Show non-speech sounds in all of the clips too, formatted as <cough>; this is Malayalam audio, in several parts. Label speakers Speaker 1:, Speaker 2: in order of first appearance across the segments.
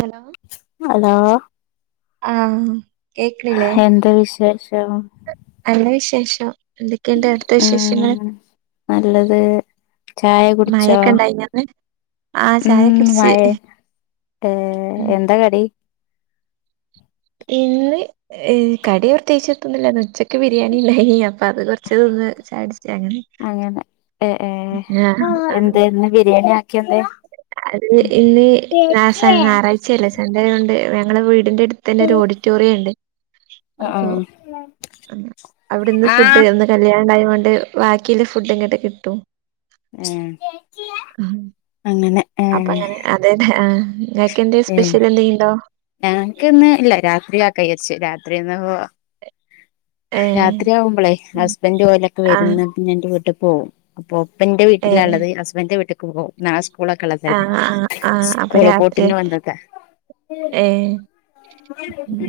Speaker 1: ഹെലോ
Speaker 2: ഹലോ
Speaker 1: ആഹ് കേക്ക്ണില്ലേ
Speaker 2: എന്താ വിശേഷം?
Speaker 1: നല്ല വിശേഷം എന്തൊക്കെയ്ണ്ട് അവ്ട്ത്തെ വിശേഷങ്ങള്
Speaker 2: ഉം നല്ലത് ചായ കുടിച്ചോ
Speaker 1: മഴൊക്കെ ഇണ്ടായിനോ ഇന്ന് ആഹ്
Speaker 2: ഉം
Speaker 1: ചായ കുടിച്ച്
Speaker 2: മയെ ടേ
Speaker 1: ഉം
Speaker 2: എന്താ കടി
Speaker 1: ഇന്ന് ഏ കടി പ്രത്യകിച്ചെത്തുന്നില്ലാ ന്ന്ഉച്ചക്ക് ബിരിയാണിണ്ടായി അപ്പൊ അത് കൊറച്ച് തിന്ന് ചായടിച്ച് അങ്ങനെ
Speaker 2: അങ്ങനെ എ ഏ
Speaker 1: ആഹ് ആഹ്
Speaker 2: എന്തേന്ന് ബിരിയാണി ആക്കിയെന്തേ
Speaker 1: അത് ഇന്ന് <unintelligible> ഞറാഴ്ചയല്ലേ സണ്ടേ ആയോണ്ട് വേ ഞങ്ങളെ വീടിന്റെ അടുത്ത് തന്നെ ഒരു ഓഡിറ്റോറിയണ്ട് അപ്പൊ
Speaker 2: ആഹ്
Speaker 1: അവിടെന്ന്
Speaker 2: ആഹ്
Speaker 1: ഫുഡ് തന്ന് കല്യാണണ്ടായൊണ്ട് വാക്കില്ല ഫുഡ് ഇങ്ങട്ട് കിട്ടും
Speaker 2: ഏഹ് അങ്ങനെ ഏഹ്
Speaker 1: അപ്പൊങ്ങനെ അതെന്നെ ആഹ് ഇങ്ങക്കെന്തേ സ്പെഷ്യൽ എന്തങ്കിണ്ടോ
Speaker 2: ഞങ്ങക്ക്ന്ന് ഇല്ല രാത്രിയാക്കചാരിച് രാത്രിന്ന്
Speaker 1: ഏ
Speaker 2: രാത്രിയാവുമ്പേളെ ഹസ്ബൻഡ് ഓലൊക്കെ
Speaker 1: ആ
Speaker 2: വരുന്ന് പിന്നെ ഇന്റെ വീട്ട്പോവും ഇപ്പൊ ഇന്റെ
Speaker 1: ഏ
Speaker 2: വീട്ടിലാള്ളത് ഹസ്ബന്റെ വീട്ട് ക്ക് പോവും നാളെ
Speaker 1: ആ
Speaker 2: സ്കൂളൊക്കെള്ളതല്ലേ
Speaker 1: ആ ആ
Speaker 2: സ്കൂള് പൂട്ടിന്‌വന്നതാ
Speaker 1: ഏഹ്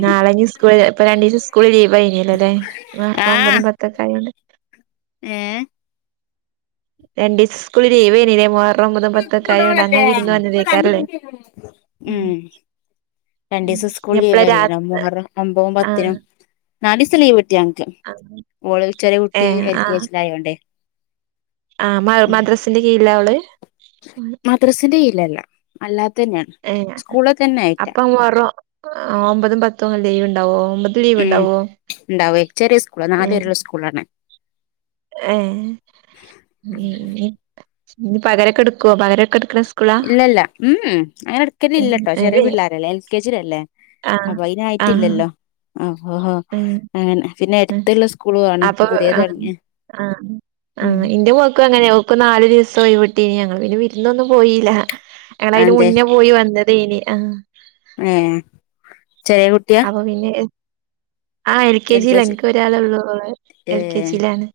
Speaker 1: നാളെ ഇഞ്ഞ് സ് കൂൾ ഇപ്പ രണ്ടീസം സ്കൂള് ലീവ് ആയിനല്ലല്ലേ മുഹറം ഒമ്പതും
Speaker 2: ആഹ്
Speaker 1: പത്തൊക്കെ ആയോണ്ട്
Speaker 2: ഏഹ്
Speaker 1: രണ്ടീസ സ്കൂള് ലിവേനിലേ മുഹറം ഒമ്പതും
Speaker 2: <unintelligible>
Speaker 1: പത്തൊക്കെ ആയോണ്ട് അങ്ങനെ
Speaker 2: ഉം
Speaker 1: വിരുന്ന് വന്നതേക്കാരല്ലേ
Speaker 2: ഉം
Speaker 1: ഉം
Speaker 2: രണ്ടീസം സ്കൂൾ
Speaker 1: ഇനി എപ്പളാ
Speaker 2: ലീവലേനൊ
Speaker 1: രാത്
Speaker 2: മുഹറം ഒമ്പതും
Speaker 1: ആ
Speaker 2: പത്തിനും നാലീസം ലീവിട്ടി ഞങ്ങക്ക്
Speaker 1: ആ
Speaker 2: ഓള് ചെറിയ
Speaker 1: ഏ
Speaker 2: കുട്ടി എൽ കെ ജി ലായോണ്ടേ
Speaker 1: ആഹ് മ മദ്രാസിന്റെ കീഴില ഓള്
Speaker 2: മദ്രസിന്റെ കിഴിലല്ല അല്ലാതെന്നേണ്
Speaker 1: ഏ
Speaker 2: സ്കൂള് തന്നെ ആയിറ്റാ
Speaker 1: അപ്പൊ മുഹറം ആഹ് ഒമ്പതും പത്തും ലീവ്ണ്ടാവോ ഒമ്പത
Speaker 2: ഉം ഉണ്ടാവേ ചെറിയ സ്കൂളാ
Speaker 1: ഏ
Speaker 2: നാല് വരേള്ള സ്കൂളാണ്
Speaker 1: ഏ ഇഞ് പകരൊക്കെ ഇടുക്കൊ പകരൊക്കെ ഇട്ക്ക്ണ സ്
Speaker 2: ഇല്ലല്ല മ് മ് അങ്ങനെ ഇട്ക്കലില്ലട്ടോ ചെറിയ പിള്ളാരല്ലേ എൽ കെ ജിലല്ലേ അപ്പ അയിനായിറ്റില്ലല്ലോ ആഹ് അപ്പോ
Speaker 1: ഉം,
Speaker 2: അങ്ങനെ പിന്നെ
Speaker 1: ഉം.
Speaker 2: എട്ത്ത്ള്ള സ്കൂളൂആണ് ഇപ്പൊ പുതിയെ തൊട്ങ്ങിയെ
Speaker 1: ആഹ് ആഹ് ഇന്റെ മോക്കും അങ്ങനെആവും ക്കു നാല് ദിവസം ഒയിവിട്ടീനിം ഞങ്ങള് പിന്നെ വിര്ന്നൊന്നും പോയില്ല ഞങ്ങളയിന്റെ
Speaker 2: അതെന്തേ
Speaker 1: മുന്നെ പോയി വന്ന് തെനി ആഹ്
Speaker 2: ഏ ചെറിയ കുട്ടിയാ
Speaker 1: അപ്പൊ പിന്നെ എ ആ എൽ കെ ജി ലാ എനിക്ക് ഒരാള് ള്ളു എൽ കെ
Speaker 2: ഏ
Speaker 1: ജിലാണ്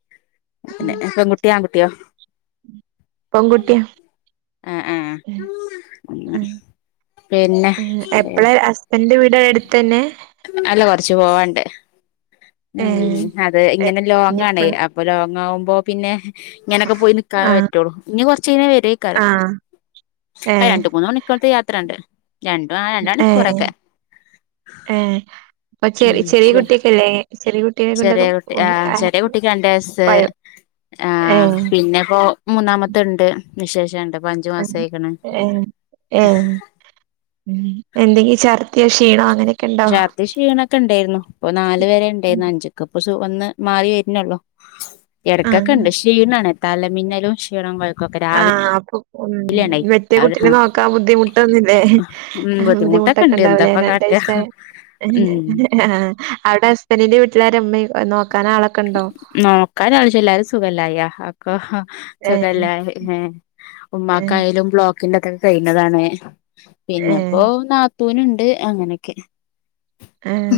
Speaker 2: കുട്ടി ആണ് കുട്ട്യോ
Speaker 1: പെങ്കുട്ട്യാ
Speaker 2: ആഹ്ആഹ് ഉ
Speaker 1: ഉ എപ്പളാഹസ്ബന്റെ വീട് അടുത്ത് തന്നെ
Speaker 2: അല്ല കൊറച്ച്പോവാണ്ട്
Speaker 1: ഏ
Speaker 2: ഉം അതെ ഇങ്ങനെ
Speaker 1: എപ്പ
Speaker 2: ലോങ്ങാണേ അപ്പ് അപ്പൊ ലോങ്ങകുമ്പോ പിന്നെ ഇങ്ങനെയൊക്കെ പോയി നിക്കാ
Speaker 1: ആ
Speaker 2: പറ്റുള്ളൂ ഇനി കൊറ്ച്ച യിഞ്ഞാ വരെ
Speaker 1: ആ
Speaker 2: കാരം
Speaker 1: ഏ
Speaker 2: രണ്ട് മൂന്ന മണിക്കൂറത്തെയാത്രണ്ട് രണ്ട
Speaker 1: ഏ ഏ അപ്പ ചെ
Speaker 2: ഉം
Speaker 1: ചെറിയ കുട്ടിക്കെല്ലേ ചെറിയ കുട്ടിയെ
Speaker 2: ചെറിയ
Speaker 1: കൊണ്ടൊക്കെ
Speaker 2: കുട്ടി ആഹ്ചെറിയ കുട്ടിക്ക് രണ്ട് വയസ്
Speaker 1: കൊയോ
Speaker 2: ആ
Speaker 1: ഏ
Speaker 2: ഹ് പിന്നെപ്പോ മൂന്നാമത്തെണ്ട് വിശേഷണ്ട് ഇപ്പ അഞ്ചു
Speaker 1: ഉ
Speaker 2: മാസായിക്ക്ണ്
Speaker 1: ഏ ഏ ഉ എന്തെങ്കി ചർദ്യോ ക്ഷീണോ അങ്ങനെക്കെണ്ടോ
Speaker 2: ദി ക്ഷീണൊക്കെ ഇണ്ടായിരുന്നു ഇപ്പൊ നാല് വരെ ഇണ്ടായിരുന്നു അഞ്ചക്കെ ഇപ്പൊ ഒന്ന് മാറി വര്ണോളു
Speaker 1: ആ
Speaker 2: എടക്കൊക്കെണ്ട് ക്ഷീണാണ് തലമിന്നലും ക്ഷീണ കൊയക്ക്
Speaker 1: ആഹ്അപ്പൊ ഉം മെറ്റേ
Speaker 2: രാവിലെ
Speaker 1: കുട്ടിനെ നോക്കാൻ ബുദ്ധിമുട്ടൊന്നുല്ലേ
Speaker 2: ഉം
Speaker 1: ആ ബുദ്ധിമുട്ടൊക്കെ
Speaker 2: ഉണ്ട്
Speaker 1: ഉണ്ടാവുലേ
Speaker 2: എന്താപ്പ കാട്ടാ
Speaker 1: രണ്ടയ്സ് ആയ
Speaker 2: ഉം
Speaker 1: ആ അവിടെ ബന്റ്റിന്റെ വീട്ടിലാരാഉമ്മീം നോക്കാൻ ആളൊക്കെ ഉണ്ടോ
Speaker 2: നോക്കാൻ <unintelligible> എല്ലാരും സുഖല്ലായ ക്കെ
Speaker 1: ഏ
Speaker 2: സുഖല്ലായി ഹെ
Speaker 1: ഏ
Speaker 2: ഉമ്മാക്കായാലും ബ്ലോക്ക് ക്കിന്റെ തോക്കെ കഴിന്നതാണ്
Speaker 1: ഏ
Speaker 2: പിന്നെപ്പോ നാത്തൂനുണ്ട് അങ്ങനെയൊക്കെ
Speaker 1: അഹ്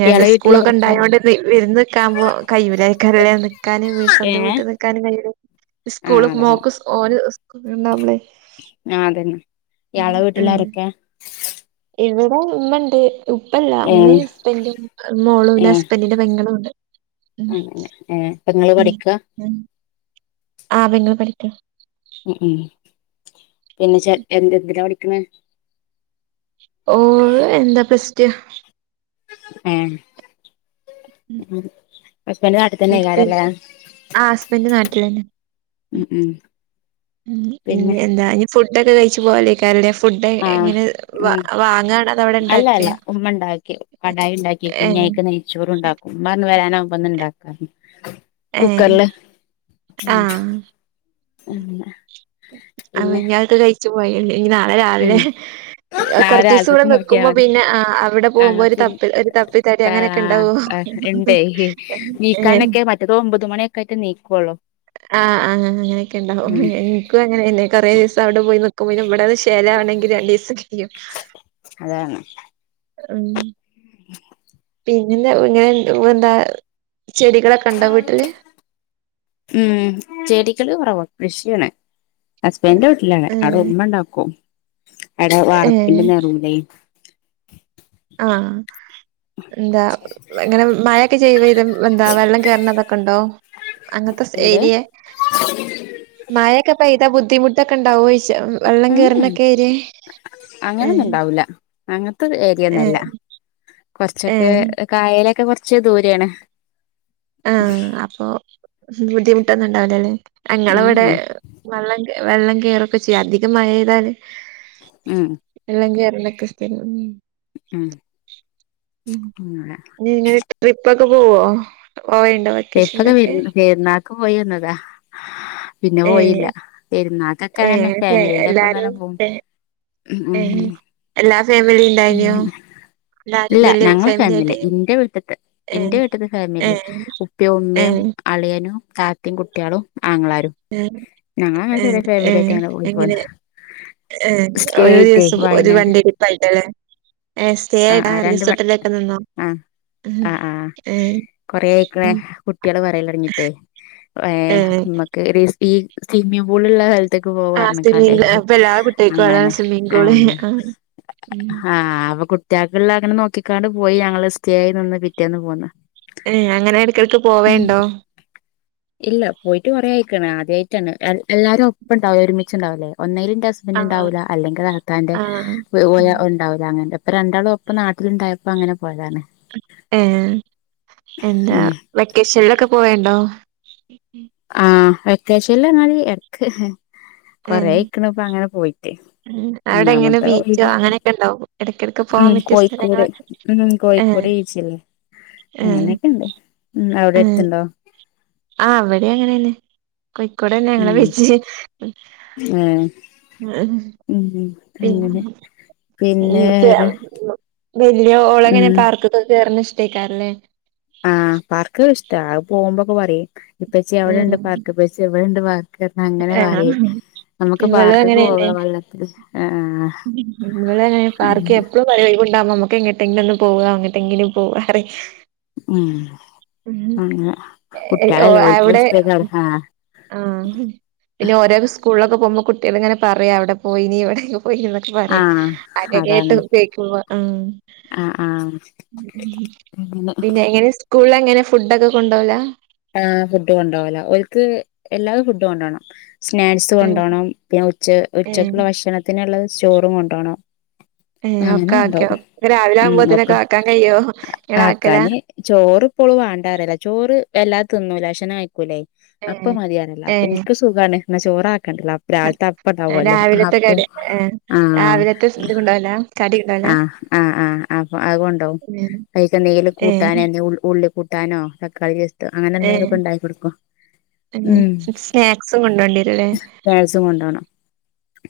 Speaker 1: ഞാൻ
Speaker 2: ഇയാളെ
Speaker 1: സ്കൂളൊക്കെ
Speaker 2: വീട്ടിലാരൊക്കെ
Speaker 1: ഇണ്ടായോണ്ട് വിരന്ന് നിക്കാമ്പോ കൈയൂലകാരം ല്ലെനിക്കാൻ
Speaker 2: ഏ
Speaker 1: സ്വന്തം വീട്ടിൽ നിക്കാനും കയൂല
Speaker 2: ആ
Speaker 1: സ്കൂള്
Speaker 2: അതാണ്
Speaker 1: മോക്ക് ഒന് സ്കൂൾ ഉണ്ടാവുമ്പൾ
Speaker 2: ആഹാ അതന്നെ ഇയാളെ
Speaker 1: മ് ഉം
Speaker 2: വീട്ടിലാരൊക്കെ
Speaker 1: ഇവിടെ ഇമ്മണ്ട് ഉപ്പല്ല
Speaker 2: ഏ
Speaker 1: ഉമ്മയും ഹസ്ബന്റും
Speaker 2: ഏ
Speaker 1: മോളുംന്റെ ഹസ്ബന്ഡന്റെ പെങ്ങളും ഉണ്ട് മ്
Speaker 2: അങ്ങനെ ഏ പെങ്ങള് പഠിക്ക
Speaker 1: മ് മ് ആ പെങ്ങൾ പഠിക്കണ്
Speaker 2: ഹ് ഉം പിന്നെ ചെക്കന്റെ എന്തെത്തിനാ പഠിക്കുന്നത്
Speaker 1: ഓൾ എന്താ പ്ലാസ്റ്റു
Speaker 2: ഏ ഹസ്ബൻഡ് നാട്ടിൽ
Speaker 1: പിന്നെ
Speaker 2: തന്നെകാരല്ലേ
Speaker 1: ആ ഹസ്ബൻഡ്
Speaker 2: മ് മ്
Speaker 1: ഉ ഇനി എന്താ ഇനി ഫുഡൊക്കെ കഴിച്ചു പോവാലെകാരം ലെ ഫുഡ്
Speaker 2: ആഹ്
Speaker 1: എങ്ങനെ
Speaker 2: ഉം
Speaker 1: വാങ്ങാണ അതവടെ
Speaker 2: അല്ല
Speaker 1: ഇണ്ടാക്കെ
Speaker 2: അല്ല ഉമ്മ
Speaker 1: ഹെ
Speaker 2: ചോറുംണ്ടാക്കും ഉമ്മന്ന് വരാനാവകുമന്ന ഉണ്ടാക്കാന്
Speaker 1: ഏ
Speaker 2: കുക്കറില് ഉം
Speaker 1: ആഹ്
Speaker 2: അങ്ങനെ
Speaker 1: <unintelligible>
Speaker 2: പിന്നെ
Speaker 1: <unintelligible> നാളെ രാവിലെ
Speaker 2: ഉം
Speaker 1: അഹ്
Speaker 2: നാളെ
Speaker 1: കുറച്ച ദിവസം ഇവിടെ
Speaker 2: രാവിൽക്കക്ക് നോക്കിയാ
Speaker 1: നിക്കുമ്പോ
Speaker 2: മതി
Speaker 1: പിന്നെ ആ അവിടെ പോകുമ്പോ
Speaker 2: ആഹ്
Speaker 1: ഒരു ത
Speaker 2: പിൻ
Speaker 1: ഒരു തപ്പിത്തടി
Speaker 2: താ
Speaker 1: അങ്ങനെയൊക്കെ ണ്ടാവോ
Speaker 2: ആഹ് ഇണ്ടേ
Speaker 1: ഹെ
Speaker 2: <inaudible> നീകൊള്ളു
Speaker 1: ആ ആ അങ്ങനെക്കെണ്ടാവും ഇൻക്കും അങ്ങനെന്നെ കൊറേ ദിവസം അവടെ പോയി നിക്കുമ്പോ പിന്നെ ഇവടെ ചെലാ ആണെങ്കി രണ്ടീസം കയ്യും
Speaker 2: അതാണ്
Speaker 1: ഉം
Speaker 2: <unintelligible>
Speaker 1: പിന്നെ എന്താ ചെടികളക്കണ്ടോ വീട്ടില്
Speaker 2: ഉം ചെടികള് കൊറവാ കൃഷിയാണ് ഹസ്ബൻന്റെ വീട്ടിലാണ്
Speaker 1: ഏഹ്
Speaker 2: അവടെ ഉമ്മണ്ടാക്കും അവടെ
Speaker 1: ഏഹ്
Speaker 2: വാർപ്പിന്റെ നെറുലെ
Speaker 1: ആ ന്താ എങ്ങനെ മയെക്കെ ചെയ്യ വരും എന്താ വെള്ളം കേറ്ണതൊക്കെ ഇണ്ടോ അങ്ങൻ ത്തെ
Speaker 2: എന്ത്
Speaker 1: ഏരിയെ മഴക്കെ പെയ്താ ബുദ്ധിമുട്ടൊക്കെ ഇണ്ടാവോയ്ചാ വള്ളം
Speaker 2: ഉം
Speaker 1: കേർണക്കെ ഏരിയെ ഉം
Speaker 2: അങ്ങത്തെ ഏരിയൊന്നല്ല കൊർച്ചൊക്കെ
Speaker 1: ഏഹ്
Speaker 2: കായലൊക്കെ കൊർച്ച് ദൂരെണ്
Speaker 1: ആ അപ്പൊ ബുദ്ധിമുട്ടൊന്നും ഇണ്ടാവ് ല ലെ അങ്ങളവടെ
Speaker 2: ഉം
Speaker 1: വള്ളം വെള്ളം കേറൊക്കെ ചെയ്യും അധികം മഴെയ്താല്
Speaker 2: ഉം
Speaker 1: വെള്ളം കെർലൊക്കെ
Speaker 2: ഉം അങ്ങനെ
Speaker 1: <unintelligible> ട്രിപ്പക്ക പോവോ പോവേണ്ടോ
Speaker 2: ട്രിപ്പക്കെ
Speaker 1: വെക്കേഷനിലൊക്കെ
Speaker 2: പെര് പെര്ന്നാക്ക് പോയിവന്നതാ പിന്നെ പോയീല്ല പെര്ന്നാ
Speaker 1: ഏ ഏ എല്ലാരും പെ
Speaker 2: ഉം ഉം
Speaker 1: ഏ എല്ലാ ഫാമിലിം ഇണ്ടായിന്യോ
Speaker 2: ഉം ഇല്ല ഞങ്ങള ഫാമിലി ഇന്റെ വീട്ട്ത്തെ ഇന്റെ
Speaker 1: ഏഹ്
Speaker 2: വീട്ട്ത്തെ ഫാമിലി
Speaker 1: ഏഹ്
Speaker 2: ഉപ്പി ഉമ്മീം
Speaker 1: ഏഹ്
Speaker 2: അളിയനും താത്തി കുട്ടിയളും ആങ്ങളാരും
Speaker 1: ഏഹ്
Speaker 2: ഞങ്ങളങ്ങനെ
Speaker 1: ഏഹ്
Speaker 2: ചെറിയ ഫാമിലി ആയിട്ട് അങ്ങനെ പോയി പൊന്ന്
Speaker 1: ഏ ഒരു ദിവസം ഒരു വണ്ടി ട്രിപ്പായിട്ട് ലെ ഏ സ്റ്റേ
Speaker 2: ആ
Speaker 1: <unintelligible>
Speaker 2: ആ രണ്ട് മ
Speaker 1: റിസോട്ടിലൊക്കെ നിന്നോ
Speaker 2: ആ
Speaker 1: ഏ
Speaker 2: കുട്ടികള് പറയല് തൊട്ങ്ങിട്ടേ ഏ
Speaker 1: ഏഹ്
Speaker 2: മ്മക്ക് <unintelligible> സ്വിമ്മിംപൂള് ഇള്ള സ്ഥൽത്ത്ക്ക്
Speaker 1: ആഹ്
Speaker 2: പോവാർഞ്ക്കാണ്ടെ
Speaker 1: സ്വിമ്മിംഗ് അപ്പൊ എല്ലാ കുട്ടികൾക്കും അതാണ്
Speaker 2: അങ്ങനെ
Speaker 1: സ്വിമ്മിംഗ്
Speaker 2: ആ
Speaker 1: പൂള് ആഹ് ഉം
Speaker 2: ആ അപ്പ കുട്ടിയെക്ക്ള്ള അങ്ങനെ നോക്കിക്കാണ്ട് പോയി ഞങ്ങള് സ്റ്റേ നിന്ന് പിറ്റേന്ന് പോന്ന്
Speaker 1: ഏ അങ്ങനെ എട്ക്കട്ക്ക് പോവേണ്ടോ
Speaker 2: പിക് ഇല്ല പോയിട്ട് കൊറേ ആയിക്ക്ണ് ആദ്യായിട്ടാണ് എ എല്ലാരും ഒപ്പം ഇണ്ടാവൂല ഒരുമിച്ണ്ടാവൂലെ ഒന്നേല് ഇന്റെ ഹസ് സ്ബെന്റ്
Speaker 1: ആഹ്
Speaker 2: ഇണ്ടാവൂല അല്ലെങ്കി താത്താന്റെ
Speaker 1: ആഹ്
Speaker 2: <unintelligible> ഇണ്ടാവൂല അങ്ങനെപ്പ രണ്ടാളോപ്പം നാട്ടില്ണ്ടായപ്പ അങ്ങനെ പോയതാണ്
Speaker 1: ഏ എന്താ
Speaker 2: ഉം
Speaker 1: വെക്കേഷൻലൊക്കെ പോവെണ്ടോ
Speaker 2: ആ വെക്കേഷൻ ല് പർഞാല് എട്ക്ക് കൊറേ
Speaker 1: ഏഹ്
Speaker 2: ആയിക്ക്ണ് ഇപ്പ അങ്ങനെ പോയി
Speaker 1: ഉം അവടെ എങ്ങനെ ബീച്ചോ അങ്ങനെക്കെ ഇണ്ടോ
Speaker 2: ഉം കോഴിക്കോട് ഉം
Speaker 1: ഏഹ്
Speaker 2: കോഴിക്കോട് ബീച്ചില്ലേ
Speaker 1: ഏഹ്
Speaker 2: അങ്ങനെക്കെ ഇണ്ട് ഉം അവടെ എട്ത്ത്ണ്ടോ
Speaker 1: ആ ഇവടിം അങ്ങനെന്നെ കോഴിക്കോട് തന്നെ ഞങ്ങളെ
Speaker 2: ഉം
Speaker 1: ബീച്ച്
Speaker 2: ഏഹ് ഉം അങ്ങനെ
Speaker 1: പിന്നെ
Speaker 2: പിന്നെ
Speaker 1: ഉം ചെ
Speaker 2: വേറെ
Speaker 1: വല്ല്യോളങ്ങനെ
Speaker 2: ഉം
Speaker 1: പാർക്ക്ക്കൊക്കെ കേറ്ണെ ഇഷ്ടയ്ക്കാര ലെ
Speaker 2: ആ പാർക്ക് ഇഷ്ട അത് പോവുമ്പോക്കെ പറിം ഇപ്പച്ചി അവ്ടെണ്ട്
Speaker 1: ഉം
Speaker 2: പാർക്ക് ഇപ്പച്ചി ഇവടെണ്ട് പാർ ക്ക് അങ്ങനെ
Speaker 1: ആഹ്
Speaker 2: പറിം നമ്മുക്ക്
Speaker 1: ഇവളും
Speaker 2: പാർക്ക്ക്ക്
Speaker 1: അങ്ങനെന്നെ
Speaker 2: പോവ വള്ളത്തില് ആ
Speaker 1: ഇവളങ്ങനെ പാർക്ക് എപ്പളും പറിം ഒഴിവ് ഇണ്ടാവ്മ്പം നമുക്ക് എങ്ങട്ടെങ്കിലും ഒന്ന് പോവാ എങ്ങട്ടെങ്കിലും പോവ പറിം
Speaker 2: ഉം
Speaker 1: ഉം
Speaker 2: അങ്ങനെ
Speaker 1: എ
Speaker 2: കുട്ടികളല്ലേ ഓൽക്ക്
Speaker 1: എവിടെ
Speaker 2: ഇഷ്ടേക്കാരം ആഹ്
Speaker 1: ആഹ് പിന്നെ ഓരോരോ സ്കൂളൊക്കെ പോകുമ്പോ കുട്ടികള് ഇങ്ങനെ പറയാ അവിടെ പോയിനി ഇവിടെയക്കെ പോയിന്ന് പറയ്
Speaker 2: ആഹ്
Speaker 1: അത് ഒക്കെ കെട്ടു
Speaker 2: അതാണ്
Speaker 1: ഉപയോഗിക്കുമ്പാ ആഹ്-
Speaker 2: ആഹ് ആഹ് അങ്ങനെ
Speaker 1: പിന്നെ എങ്ങനെ സ്കൂളില് എങ്ങനെ ഫുഡ് ഒക്കെ കൊണ്ട് പോവ്‌ല
Speaker 2: ആഹ് ഫുഡ് കൊണ്ട് പോവ്‌ല ഓ ല്ക്ക് എല്ലാതെ ഫുഡ് കൊണ്ടോകണം സ്നാക്സ്
Speaker 1: ഏഹ്
Speaker 2: കൊണ്ടോണം പിന്നെ ഉച്ച
Speaker 1: ഏഹ്
Speaker 2: ഉച്ചക്കുള്ള ഭക്ഷണത്തിനുള്ള ചോറും കൊണ്ടുപോണം
Speaker 1: ഏ
Speaker 2: അങ്ങനെ
Speaker 1: ഒക്കെ ആക്കിയോ
Speaker 2: കൊണ്ടുപോകും
Speaker 1: രാവിലെ
Speaker 2: ഉം നോക്ക്
Speaker 1: ആവുമ്പോത്തിനൊക്കെ ആക്കാൻ കഴിയോ ഇങ്ങളാക്കലാ
Speaker 2: ആക്കാന് ചോറിപ്പോളും വാണ്ടാന്ന്പറല്ല ചോറ് എല്ലാ തിന്നൂല ഭക്ഷണം കയിക്കൂല്ലേ
Speaker 1: ഏ
Speaker 2: അപ്പൊ മതിയാനല്ല
Speaker 1: ഏ
Speaker 2: അപ്പ എനിക്ക് സുഖാണ് പിന്നെ ചോറ് ആക്കണ്ടല്ലോ രാവിലത്തെ അപ്പ ഒണ്ടാവല്ലോ ആ
Speaker 1: രാവിലത്തെ
Speaker 2: അപ്പം
Speaker 1: കടി ഏ
Speaker 2: ആഹ്
Speaker 1: രാവിലത്തെ ഇത് കൊണ്ടോവലാ കടി കൊണ്ടോവലാ
Speaker 2: ആഹ് ആഹ് ആഹ് അപ്പൊ അതുകൊണ്ടൊവും
Speaker 1: ഉം.
Speaker 2: വൈകിട്ട് എന്തേലും
Speaker 1: ഏ
Speaker 2: കൂട്ടാനരിഞ്ഞ ഉള്ളി - കൂട്ടാനോ തക്കാളി <unintelligible> അങ്ങനെ
Speaker 1: ഏ
Speaker 2: എന്തേലുംയൊക്കെ ഒണ്ടാക്കി കൊടുക്കോ
Speaker 1: ഏ
Speaker 2: ഉം
Speaker 1: സ്നാക്സും കൊണ്ടോണ്ടിരുല്ലേ
Speaker 2: പായസം കൊണ്ടോണം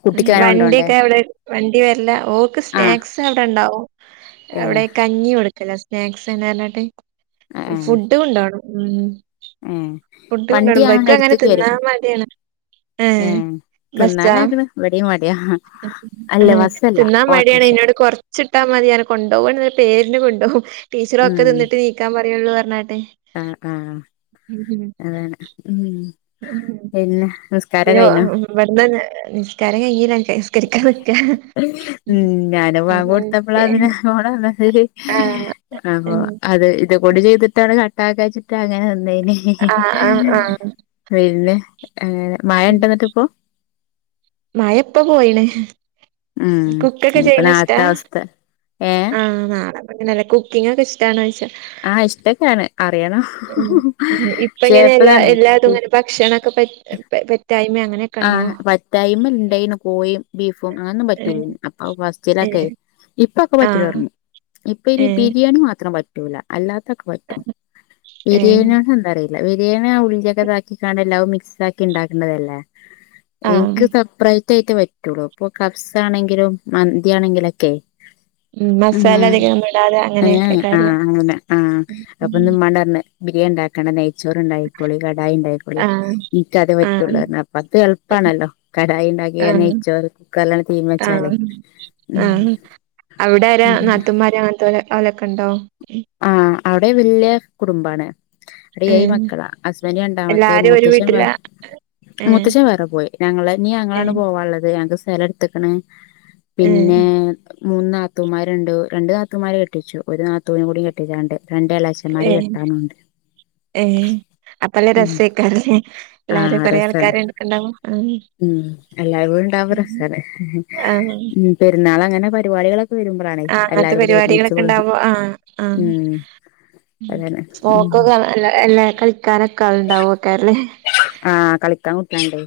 Speaker 2: കുട്ടിക്കങ്ങനെ കൊണ്ടോണ്ടേ
Speaker 1: വണ്ടിയ്ക്കെ അവിടെ വണ്ടി വരില്ല ഓക്ക്
Speaker 2: ആഹ്
Speaker 1: സ്നാക്സ് അവിടെ ഒണ്ടാവും
Speaker 2: ഏ
Speaker 1: അവിടെ കഞ്ഞി കൊടുക്ക്ല സ്നാക്സ് എന്ന് പറഞ്ഞട്ട്
Speaker 2: ഏഹ്
Speaker 1: ഫുഡ് കൊണ്ടോണം ഉം
Speaker 2: ഏഹ്
Speaker 1: ഫുഡ് കൊണ്ട്
Speaker 2: വണ്ടി
Speaker 1: പോണം
Speaker 2: ഞങ്ങളുടെ
Speaker 1: ഇവക്കും അങ്ങനെ
Speaker 2: അടുത്തേക്ക് വരും
Speaker 1: തിന്നാൻ മടിയാണ് ആഹ്
Speaker 2: ഏഹ്
Speaker 1: ബസ്സ് ആ
Speaker 2: തിന്നാനാക്കണ് ഇവിടെയും മടിയാ ഹ് ഹാ
Speaker 1: തിന്നാ മടിയാണ് എന്നോട് കൊറ- കൊറച്ചിട്ടാ മതിയാര്ന്ന് കൊണ്ടുപോകുന്നത് പേരിന് കൊണ്ട്പോകും ടീച്ചറൊക്കെ
Speaker 2: ഉം
Speaker 1: തിന്നിട്ട് എണീക്കാൻ പറയുള്ളു പറഞ്ഞാട്ടെ
Speaker 2: ആഹ് ആഹ്
Speaker 1: ഉം ഉം
Speaker 2: അതാണ് ഉം പിന്നെ നിസ്കാര കഴിഞ്ഞോ
Speaker 1: മുവാണ്ടാൻ <unintelligible> മാങ്ങ നിസ്കാരം കഴിഞ്ഞരാഴ്ചയ് <unintelligible>
Speaker 2: ഉം ഞാന് വാങ്ക്
Speaker 1: അപ്പൊ
Speaker 2: കൊടുത്തപ്പോളാ അതിന് അവിടെ വന്നത്
Speaker 1: ആഹ്
Speaker 2: അനോ
Speaker 1: ഉം
Speaker 2: അതെ ഇത് ഇത് കൂടി ചെയ്തിട്ടാണ് കട്ടാ <unintelligible> ക്ക വച്ചിട്ടാണ് ഞാന് വന്നേനേ ഹി ഹി ഹി
Speaker 1: ആഹ് ആഹ്
Speaker 2: ഹ്
Speaker 1: ആഹ്
Speaker 2: പിന്നെ മഴ ഒണ്ടോ നിങ്ങക്ക് ഇപ്പോ
Speaker 1: മയ ഇപ്പ പോയിണ്
Speaker 2: ഉം
Speaker 1: കുക്കൊക്കെ
Speaker 2: ഇനിയിപ്പ
Speaker 1: ചെയ്യണ ഇഷ്ടാ
Speaker 2: നാളത്തെ അവസ്ഥ ഏഹ്
Speaker 1: ആഹ് നാടൻ പിന്നെ കുക്ക്- കുക്കിങ് ഒക്കെ ഇഷ്ട്ടയാണോന്ന് ചോദിച്ചേ
Speaker 2: ആഹ് ഇഷ്ടൊക്കെയാണ് അറിയണോ-
Speaker 1: ഉം ഇപ്പ ഇങ്ങനെ എല്ലാ എല്ലാതും
Speaker 2: കു
Speaker 1: അങ്ങനെ ഭക്ഷണൊക്കെ പെറ്റായ്മ അങ്ങനെ-
Speaker 2: ആഹ പറ്റായ്മ ഇണ്ടായിന്ന് കോഴിയും ബീഫും അങ്ങനൊന്നും പറ്റൂല
Speaker 1: ഏഹ്
Speaker 2: അപ്പൊ ഫസ്റ്റിലൊക്കെ
Speaker 1: ഏഹ്
Speaker 2: ഇപ്പൊക്കെ പറ്റൂല
Speaker 1: ആഹ്
Speaker 2: പറഞ്ഞു ഇപ്പൊ ഇനി
Speaker 1: ഏഹ്
Speaker 2: ബിരിയാണി മാത്രം പറ്റ- പറ്റൂല അല്ലാത്തൊക്കെ പറ്റും
Speaker 1: ഏ
Speaker 2: ബിരിയാണിയ എന്താന്ന് അറിയത്തില്ല ബിരിയാണി ആ ഉള്ളിയൊക്കെ ചതച്ചിക്കാണ് എല്ലാവും മിക്സ് ആക്കി ഇണ്ടാക്കണതല്ലേ
Speaker 1: ആഹ്
Speaker 2: എനിക്ക് സപ്രയിറ്റ് ആയിട്ട് പറ്റുള്ളൂ ഇപ്പൊ കബ്സ് ആണെങ്കിലും മന്തിയാണെങ്കിലുംക്കെ ഉം
Speaker 1: മസാല അധികം ഇടാതെ
Speaker 2: ആഹ്
Speaker 1: അങ്ങനെയൊക്കെക്കാരല്ലേ
Speaker 2: അങ്ങനെ ആഹ് അപ്പൊ ഇന്ന് ഉമ്മാനോട് പറഞ്ഞെ ബിരിയാണി ഒണ്ടാക്കേണ്ട നെയ്ച്ചോറ് ഒണ്ടായിക്കോളി കടായി ഒണ്ടായിക്കോളി
Speaker 1: ആഹ്
Speaker 2: എനിക്കതേ പറ്റുള്ളൂ
Speaker 1: ആഹ്
Speaker 2: കേട്ടോ പത്ത് എളുപ്പമാണല്ലോ കടായി ഒണ്ടാക്കി
Speaker 1: ആഹ്
Speaker 2: നെയ്ചോറ് കുക്കറിലാണ് തീൻ വെച്ചാലേ
Speaker 1: ആഹ് ആഹ്
Speaker 2: ഉം
Speaker 1: അവിടെയാരാ നാത്തുൻമാര് അങ്ങനത്തെ ഓലൊക്കെ ഒണ്ടോ
Speaker 2: ആ അവിടെ വല്യ കുടുംബാണ് അവിടെ ഏഴ്
Speaker 1: ഉം
Speaker 2: മക്കളാ ഹസ്ബൻഡ്‌ രണ്ടാമത്തെ
Speaker 1: എല്ലാരും ഒരു
Speaker 2: മൂത്തശം-
Speaker 1: വീട്ടിലാ ഏഹ്
Speaker 2: മുത്തച്ഛൻ വേറെ പോയി ഞങ്ങള് ഇനി ഞങ്ങള് തന്നെയാ
Speaker 1: ഏഹ്
Speaker 2: പോവാനുള്ളത് ഞങ്ങൾക്ക് സ്ഥല- ക്കണ്
Speaker 1: ഏഹ്
Speaker 2: പിന്നെ മൂന്ന് നാത്തൂമാരുണ്ട് രണ്ട് നാത്തൂമാരെ കെട്ടിച്ചു ഒരു നാത്തൂവിനെ കൂടി കെട്ടിക്കാന്ണ്ട് രണ്ടെള അച്ഛൻമാര്
Speaker 1: ഏഹ്
Speaker 2: കെട്ടാനുണ്ട്
Speaker 1: ഏഹ് അപ്പല്ലേ
Speaker 2: ഉം
Speaker 1: രസായിക്കാറല്ലേ എല്ലാരും
Speaker 2: ആഹ്
Speaker 1: കൊറെ
Speaker 2: രസാണ്
Speaker 1: ആൾക്കാരെ എടക്കണ്ടാവും
Speaker 2: ഉം എല്ലാവരും ഉണ്ടാവുമ്പ രസല്ലേ
Speaker 1: ആഹ്
Speaker 2: ഉം പെരുന്നാൾ അങ്ങനെ പരിപാടികള്
Speaker 1: ആഹ് അങ്ങനത്തെ പരിപാടികളൊക്കെ ഉണ്ടാവുമ്പോ ആഹ് ആ
Speaker 2: ഉം അതാണ് ഉം
Speaker 1: ഓക്ക് കൊറേ അല്ല അല്ലേ കളിക്കാനൊക്കെ ആള് ഉണ്ടാവോക്കാരല്ലേ
Speaker 2: ആഹ് കളിക്കാൻ കുട്ടിയാണ്ട്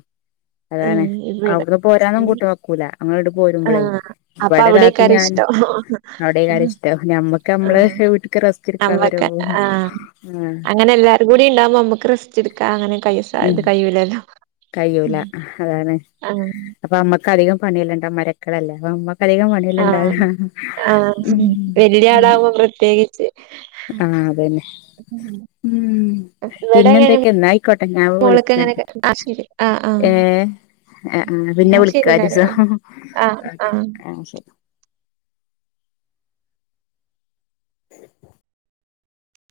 Speaker 1: ഉം
Speaker 2: അതാണ്
Speaker 1: ഇവിടെ
Speaker 2: അവിടുന്ന് പോരാന്നും
Speaker 1: ഉം
Speaker 2: കുട്ടി വെക്കൂല അങ്ങോട് പോരുമ്പോളേ
Speaker 1: ആഹ് അപ്പൊ
Speaker 2: ഇവിടെ ഒരാക്ക്
Speaker 1: അവിടേക്കാരം
Speaker 2: ഞാൻ
Speaker 1: ഇഷ്ടം
Speaker 2: അവിടെ കാര്യം ഇഷ്ടം ഞമ്മക്ക് നമ്മളെ
Speaker 1: ആഹ്
Speaker 2: വീട്ട് ക്ക് റസ്റ്റെടുക്കാൻ വരോ
Speaker 1: നമ്മക്ക്
Speaker 2: ആഹ്
Speaker 1: ഇതു കൂടി ഉണ്ടാകുമ്പോ നമ്മുക്ക് റസ്റ്റ്എടുക്കാം അങ്ങനെ കൈ സാ
Speaker 2: ഉം
Speaker 1: ഇത് കയൂലല്ലോ
Speaker 2: കയ്യൂല അതാണ്. അപ്പ അമ്മക്ക് അധികം പണിയെല്ലാം ഇണ്ടാവും. മരക്കലല്ലേ അപ്പം അമ്മക്കധികം പണി യെല്ലാം
Speaker 1: ആഹ്
Speaker 2: ഇണ്ടാവും
Speaker 1: ആഹ്
Speaker 2: ഉം
Speaker 1: വല്യ ആളാവുമ്പോ പ്രത്യേകിച്ച്
Speaker 2: ആഹ് അതന്നെ
Speaker 1: ഉം
Speaker 2: ഉം
Speaker 1: ഇവിടെ
Speaker 2: പിന്നെന്തൊക്കെ എന്നായിക്കോട്ടെ ഞാൻ വിളിക്കാം
Speaker 1: മോള്ക്കങ്ങന ക ആശീല് ആഹ് ആഹ്
Speaker 2: ഏ ആ ആ പിന്നെ
Speaker 1: ന്നാ
Speaker 2: വിളിക്കാ
Speaker 1: ശരി വരേ
Speaker 2: ഒരീസം
Speaker 1: ആഹ്
Speaker 2: ഓക്കെ
Speaker 1: ആഹ്
Speaker 2: ആ ശരി ഉ <inaudible>